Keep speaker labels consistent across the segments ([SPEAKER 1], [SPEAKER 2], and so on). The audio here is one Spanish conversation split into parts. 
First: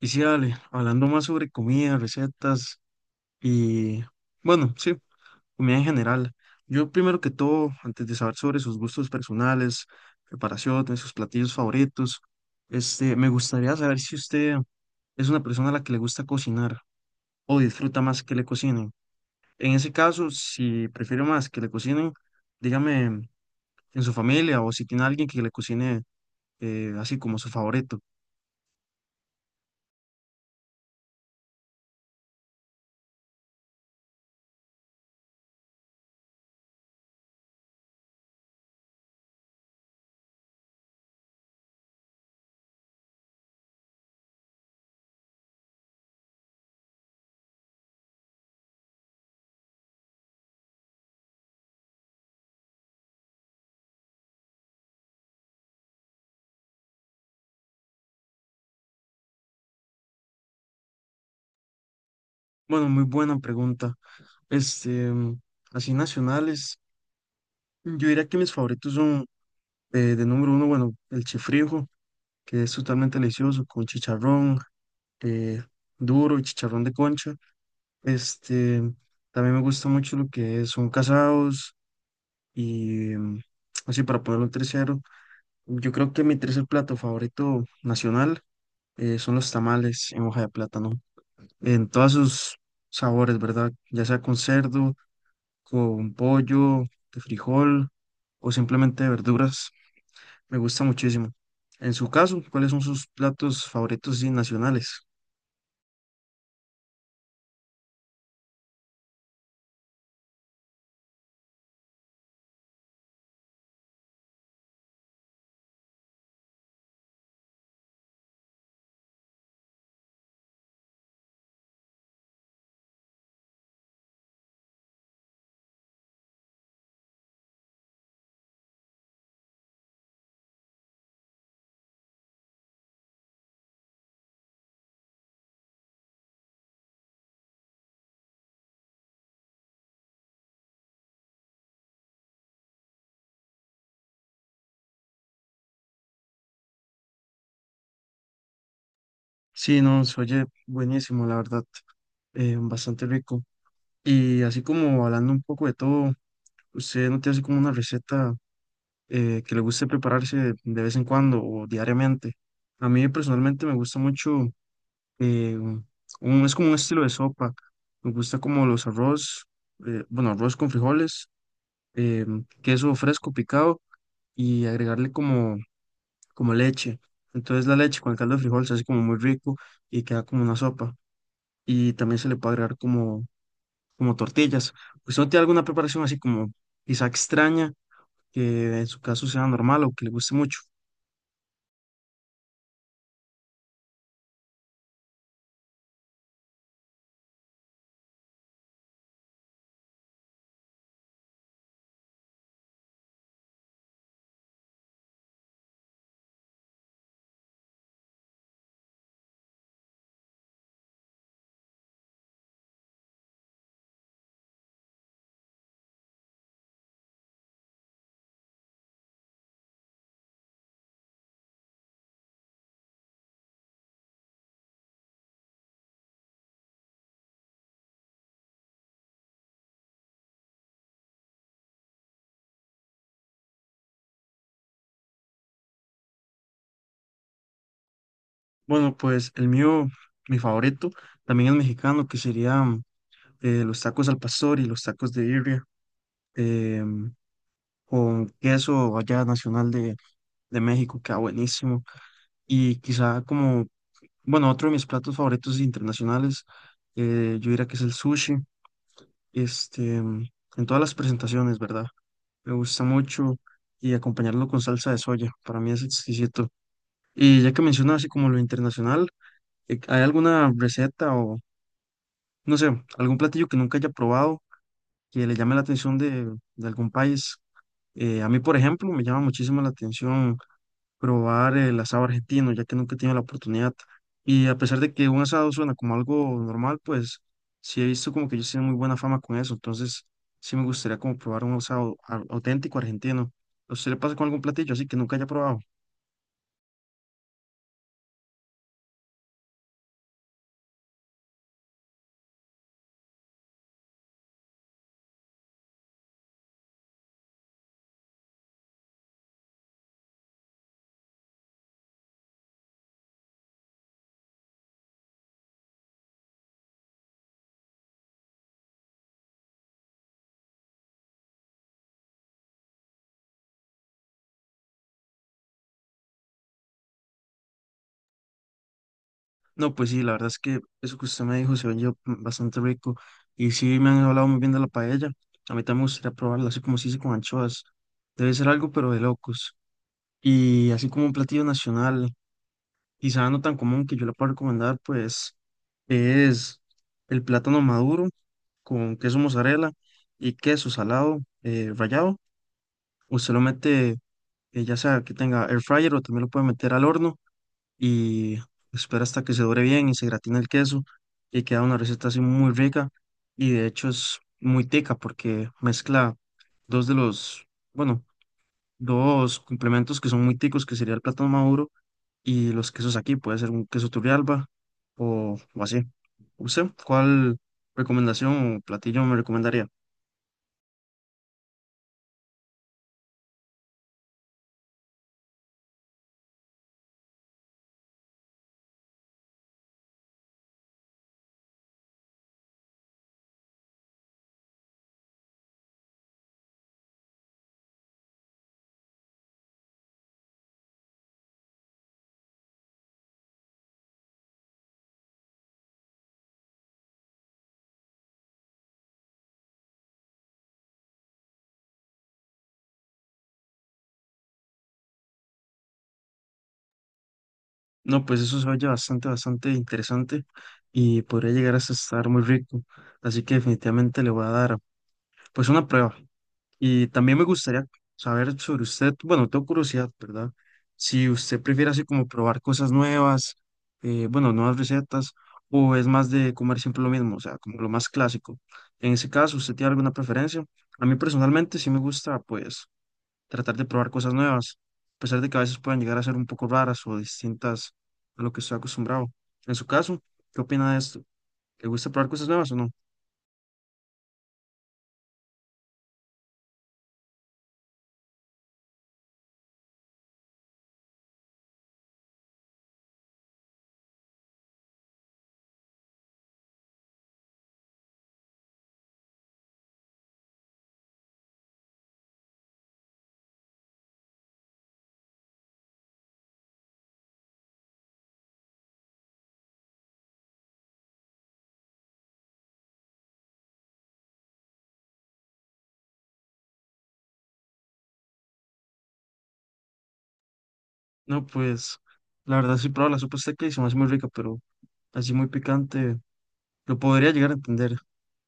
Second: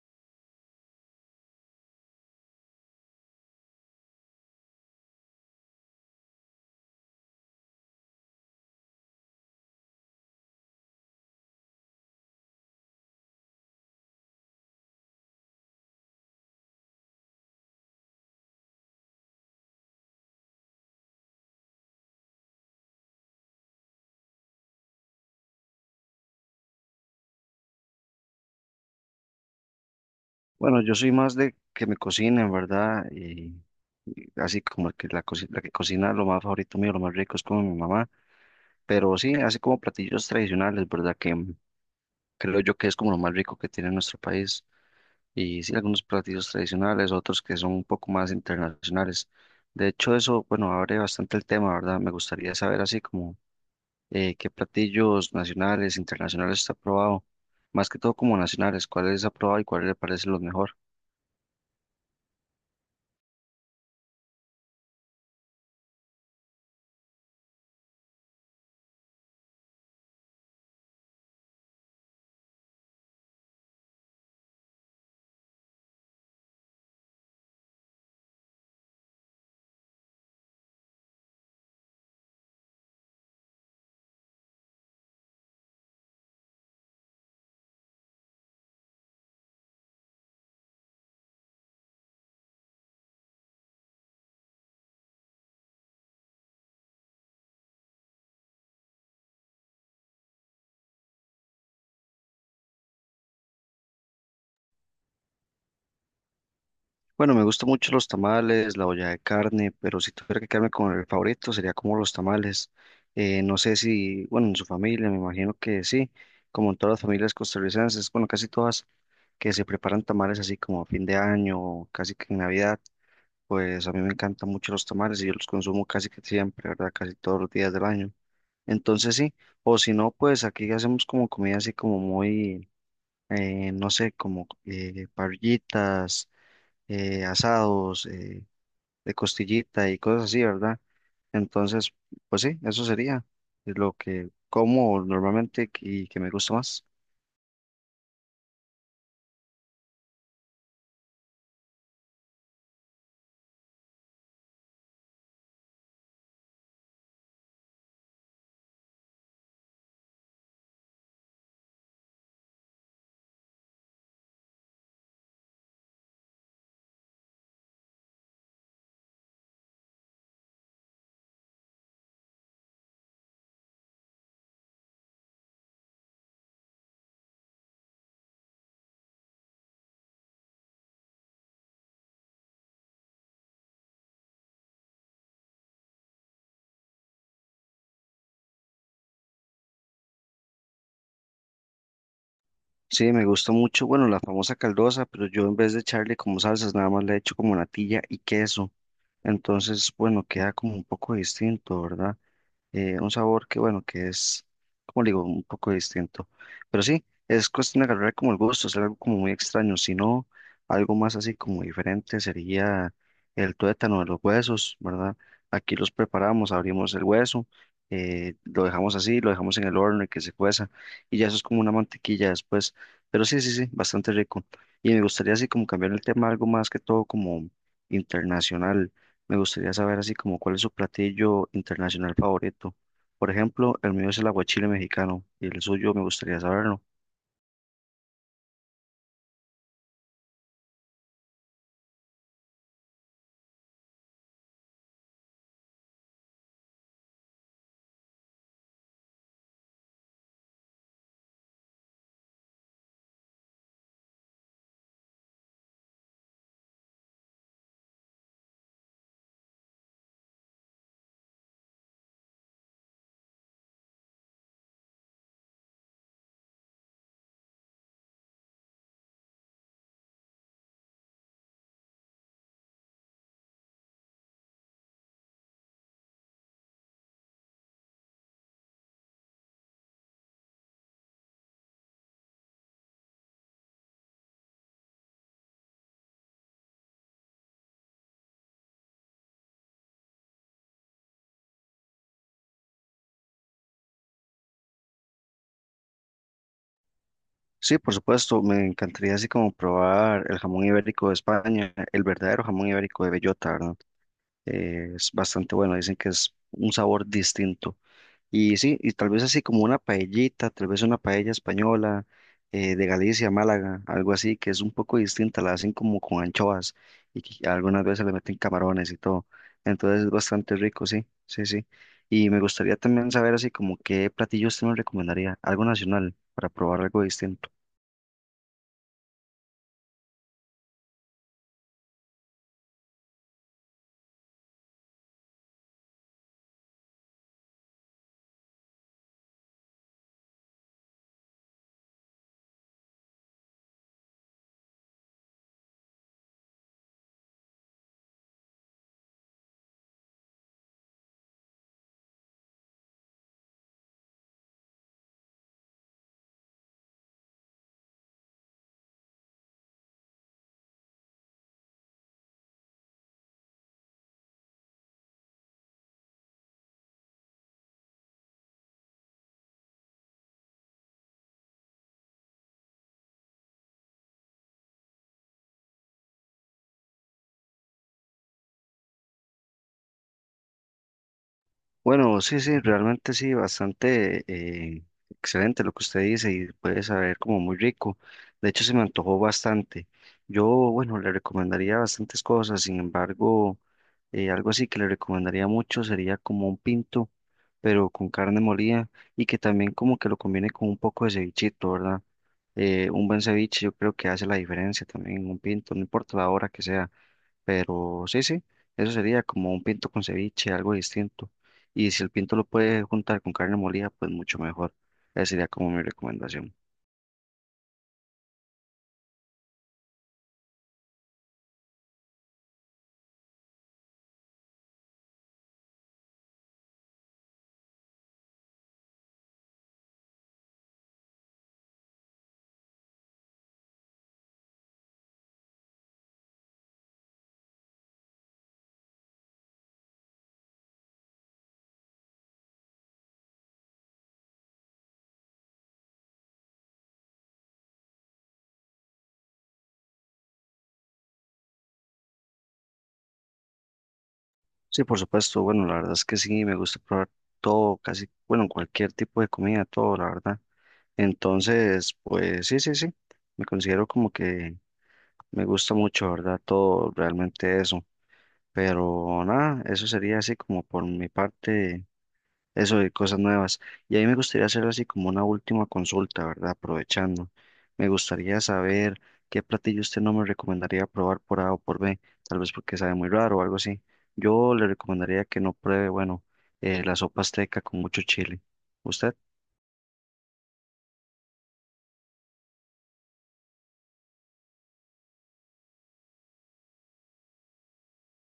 [SPEAKER 1] Y sí, Ale, hablando más sobre comida, recetas y, bueno, sí, comida en general. Yo primero que todo, antes de saber sobre sus gustos personales, preparaciones, sus platillos favoritos, me gustaría saber si usted es una persona a la que le gusta cocinar o disfruta más que le cocinen. En ese caso, si prefiere más que le cocinen, dígame en su familia o si tiene alguien que le cocine, así como su favorito.
[SPEAKER 2] Bueno, yo soy más de que me cocinen, ¿verdad? Y así como que la que cocina lo más favorito mío, lo más rico es como mi mamá. Pero sí, así como platillos tradicionales, ¿verdad? Creo yo que es como lo más rico que tiene nuestro país. Y sí, algunos platillos tradicionales, otros que son un poco más internacionales. De hecho, eso, bueno, abre bastante el tema, ¿verdad? Me gustaría saber así como qué platillos nacionales, internacionales está probado. Más que todo como nacionales, cuáles ha probado y cuáles le parecen los mejor.
[SPEAKER 1] Bueno, muy buena pregunta. Este, así nacionales, yo diría que mis favoritos son, de número uno, bueno, el chifrijo, que es totalmente delicioso, con chicharrón eh, duro y chicharrón de concha. Este, también me gusta mucho lo que son casados y así para ponerlo en tercero. Yo creo que mi tercer plato favorito nacional, son los tamales en hoja de plátano, en todos sus sabores, ¿verdad? Ya sea con cerdo, con pollo, de frijol o simplemente de verduras. Me gusta muchísimo. En su caso, ¿cuáles son sus platos favoritos y nacionales?
[SPEAKER 2] Bueno, me gustan mucho los tamales, la olla de carne, pero si tuviera que quedarme con el favorito sería como los tamales. No sé si, bueno, en su familia, me imagino que sí, como en todas las familias costarricenses, bueno, casi todas, que se preparan tamales así como a fin de año, casi que en Navidad, pues a mí me encantan mucho los tamales y yo los consumo casi que siempre, ¿verdad? Casi todos los días del año. Entonces sí, o si no, pues aquí hacemos como comida así como muy, no sé, como parrillitas asados, de costillita y cosas así, ¿verdad? Entonces, pues sí, eso sería lo que como normalmente y que me gusta más.
[SPEAKER 1] Sí, no, se oye buenísimo, la verdad, bastante rico. Y así como hablando un poco de todo, ¿usted no tiene así como una receta, que le guste prepararse de vez en cuando o diariamente? A mí personalmente me gusta mucho, eh, es como un estilo de sopa, me gusta como los arroz, bueno, arroz con frijoles, queso fresco picado y agregarle como leche. Entonces la leche con el caldo de frijol se hace como muy rico y queda como una sopa. Y también se le puede agregar como tortillas. ¿Usted no tiene alguna preparación así como quizá extraña que en su caso sea normal o que le guste mucho?
[SPEAKER 2] Sí, me gusta mucho, bueno, la famosa caldosa, pero yo en vez de echarle como salsas, nada más le echo como natilla y queso. Entonces, bueno, queda como un poco distinto, ¿verdad? Un sabor que, bueno, que es, como le digo, un poco distinto. Pero sí, es cuestión de agarrar como el gusto, es algo como muy extraño. Si no, algo más así como diferente sería el tuétano de los huesos, ¿verdad? Aquí los preparamos, abrimos el hueso, lo dejamos así, lo dejamos en el horno y que se cueza, y ya eso es como una mantequilla después. Pero sí, sí, sí, bastante rico. Y me gustaría así como cambiar el tema algo más que todo como internacional. Me gustaría saber así como cuál es su platillo internacional favorito. Por ejemplo, el mío es el aguachile mexicano y el suyo me gustaría saberlo.
[SPEAKER 1] Bueno, pues el mío, mi favorito, también es mexicano, que serían, los tacos al pastor y los tacos de birria, em, con queso allá nacional de México, queda buenísimo. Y quizá como, bueno, otro de mis platos favoritos internacionales, yo diría que es el sushi, este, mm, en todas las presentaciones, ¿verdad? Me gusta mucho y acompañarlo con salsa de soya, para mí es exquisito. Y ya que mencionas así como lo internacional, ¿hay alguna receta o, no sé, algún platillo que nunca haya probado que le llame la atención de algún país? A mí, por ejemplo, me llama muchísimo la atención probar el asado argentino, ya que nunca he tenido la oportunidad. Y a pesar de que un asado suena como algo normal, pues sí he visto como que ellos tienen muy buena fama con eso. Entonces sí me gustaría como probar un asado auténtico argentino. ¿A usted le pasa con algún platillo así que nunca haya probado?
[SPEAKER 2] Sí, por supuesto, me encantaría así como probar el jamón ibérico de España, el verdadero jamón ibérico de bellota, ¿verdad? Es bastante bueno, dicen que es un sabor distinto. Y sí, y tal vez así como una paellita, tal vez una paella española de Galicia, Málaga, algo así, que es un poco distinta, la hacen como con anchoas y que algunas veces le meten camarones y todo. Entonces es bastante rico, sí, sí, sí. Y me gustaría también saber así como qué platillos usted me recomendaría, algo nacional, para probar algo distinto.
[SPEAKER 1] No, pues sí, la verdad es que eso que usted me dijo se oye, bastante rico. Y sí me han hablado muy bien de la paella. A mí también me gustaría probarla, así como se dice con anchoas. Debe ser algo, pero de locos. Y así como un platillo nacional, quizá no tan común que yo le pueda recomendar, pues es el plátano maduro con queso mozzarella y queso salado, rallado. Usted lo mete, ya sea que tenga air fryer o también lo puede meter al horno y espera hasta que se dore bien y se gratina el queso y queda una receta así muy rica y de hecho es muy tica porque mezcla dos de los, bueno, dos complementos que son muy ticos, que sería el plátano maduro y los quesos aquí puede ser un queso Turrialba o así. ¿Usted cuál recomendación o platillo me recomendaría?
[SPEAKER 2] Bueno, sí, sí, realmente sí, bastante excelente lo que usted dice y puede saber como muy rico. De hecho, se me antojó bastante. Yo, bueno, le recomendaría bastantes cosas, sin embargo, algo así que le recomendaría mucho sería como un pinto, pero con carne molida y que también como que lo combine con un poco de cevichito, ¿verdad? Un buen ceviche yo creo que hace la diferencia también, en un pinto, no importa la hora que sea. Pero sí, sí, eso sería como un pinto con ceviche, algo distinto. Y si el pinto lo puede juntar con carne molida, pues mucho mejor. Esa sería como mi recomendación.
[SPEAKER 1] No, pues eso se oye bastante, bastante interesante y podría llegar hasta estar muy rico. Así que definitivamente le voy a dar pues una prueba. Y también me gustaría saber sobre usted, bueno, tengo curiosidad, ¿verdad? Si usted prefiere así como probar cosas nuevas, bueno, nuevas recetas, o es más de comer siempre lo mismo, o sea, como lo más clásico. En ese caso, ¿usted tiene alguna preferencia? A mí personalmente sí me gusta, pues, tratar de probar cosas nuevas, a pesar de que a veces puedan llegar a ser un poco raras o distintas a lo que estoy acostumbrado. En su caso, ¿qué opina de esto? ¿Le gusta probar cosas nuevas o no?
[SPEAKER 2] Sí, por supuesto, bueno, la verdad es que sí, me gusta probar todo, casi, bueno, cualquier tipo de comida, todo, la verdad. Entonces, pues sí, sí, sí, me considero como que me gusta mucho, ¿verdad? Todo realmente eso. Pero nada, eso sería así como por mi parte eso de cosas nuevas. Y ahí me gustaría hacer así como una última consulta, ¿verdad? Aprovechando. Me gustaría saber qué platillo usted no me recomendaría probar por A o por B, tal vez porque sabe muy raro o algo así. Yo le recomendaría que no pruebe, bueno, la sopa azteca con mucho chile. ¿Usted?
[SPEAKER 1] No, pues la verdad sí, probé la sopa azteca y se me hace muy rica, pero así muy picante, lo podría llegar a entender.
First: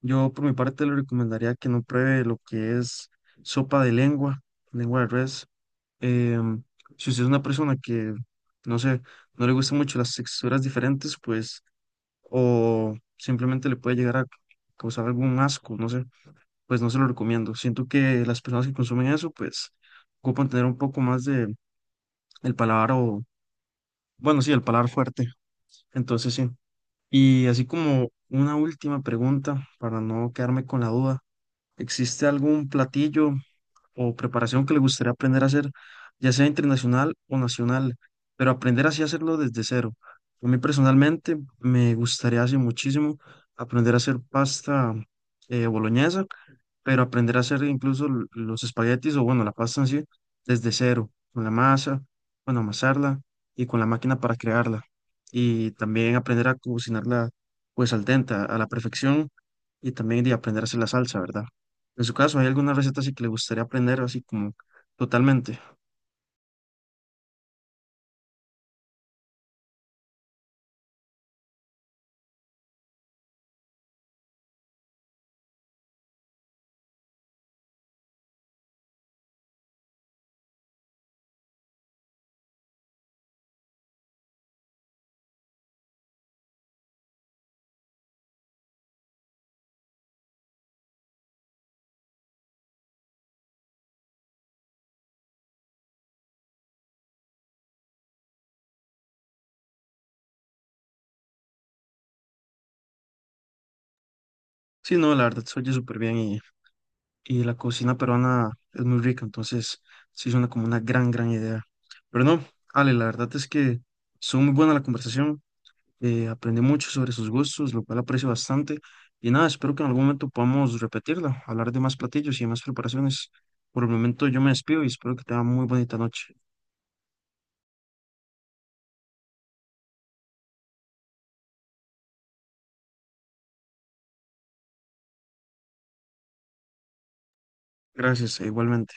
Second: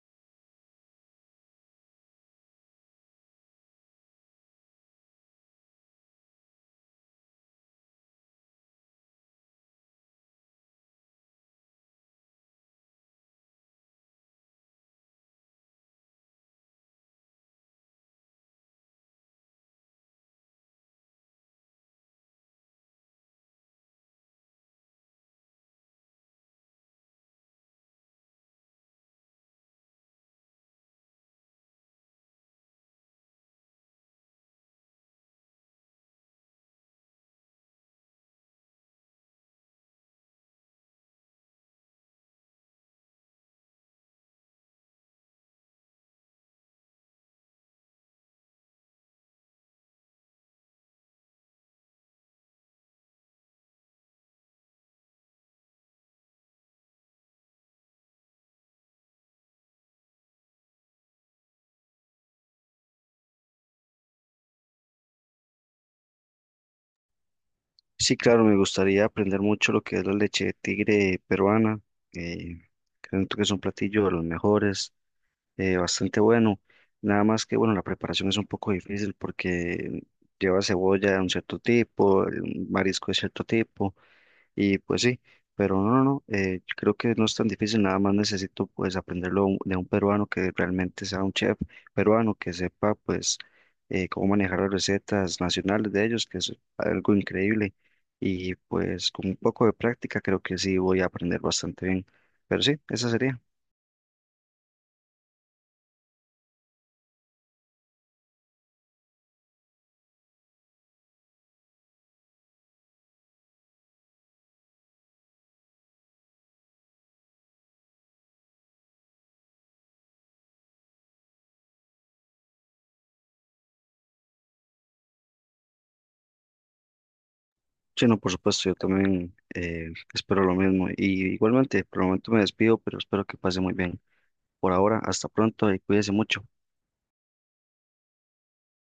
[SPEAKER 1] Yo por mi parte le recomendaría que no pruebe lo que es sopa de lengua, lengua de res. Em, si usted es una persona que, no sé, no le gustan mucho las texturas diferentes, pues, o simplemente le puede llegar a causar algún asco, no sé, pues no se lo recomiendo. Siento que las personas que consumen eso, pues, ocupan tener un poco más de el paladar o, bueno, sí, el paladar fuerte. Entonces sí. Y así como una última pregunta, para no quedarme con la duda, ¿existe algún platillo o preparación que le gustaría aprender a hacer, ya sea internacional o nacional, pero aprender así a hacerlo desde cero? A mí personalmente me gustaría hace muchísimo aprender a hacer pasta, boloñesa, pero aprender a hacer incluso los espaguetis o bueno, la pasta en sí desde cero, con la masa, bueno, amasarla y con la máquina para crearla. Y también aprender a cocinarla pues al dente, a la perfección y también de aprender a hacer la salsa, ¿verdad? En su caso, ¿hay alguna receta así que le gustaría aprender así como totalmente?
[SPEAKER 2] Sí, claro, me gustaría aprender mucho lo que es la leche de tigre peruana. Eh, Creo que es un platillo de los mejores. Bastante bueno. Nada más que, bueno, la preparación es un poco difícil porque lleva cebolla de un cierto tipo, el marisco de cierto tipo, y pues sí, pero no, no, no, yo creo que no es tan difícil, nada más necesito pues aprenderlo de un peruano que realmente sea un chef peruano, que sepa pues cómo manejar las recetas nacionales de ellos, que es algo increíble, y pues con un poco de práctica creo que sí voy a aprender bastante bien, pero sí, esa sería.
[SPEAKER 1] Sí, no, la verdad se oye súper bien y la cocina peruana es muy rica, entonces sí suena como una gran, gran idea. Pero no, Ale, la verdad es que estuvo muy buena la conversación, aprendí mucho sobre sus gustos, lo cual aprecio bastante y nada, espero que en algún momento podamos repetirla, hablar de más platillos y de más preparaciones. Por el momento yo me despido y espero que tenga muy bonita noche.
[SPEAKER 2] Sí, no, por supuesto, yo también espero lo mismo. Y igualmente, por el momento me despido, pero espero que pase muy bien. Por ahora, hasta pronto y cuídese mucho.
[SPEAKER 1] Gracias, e igualmente.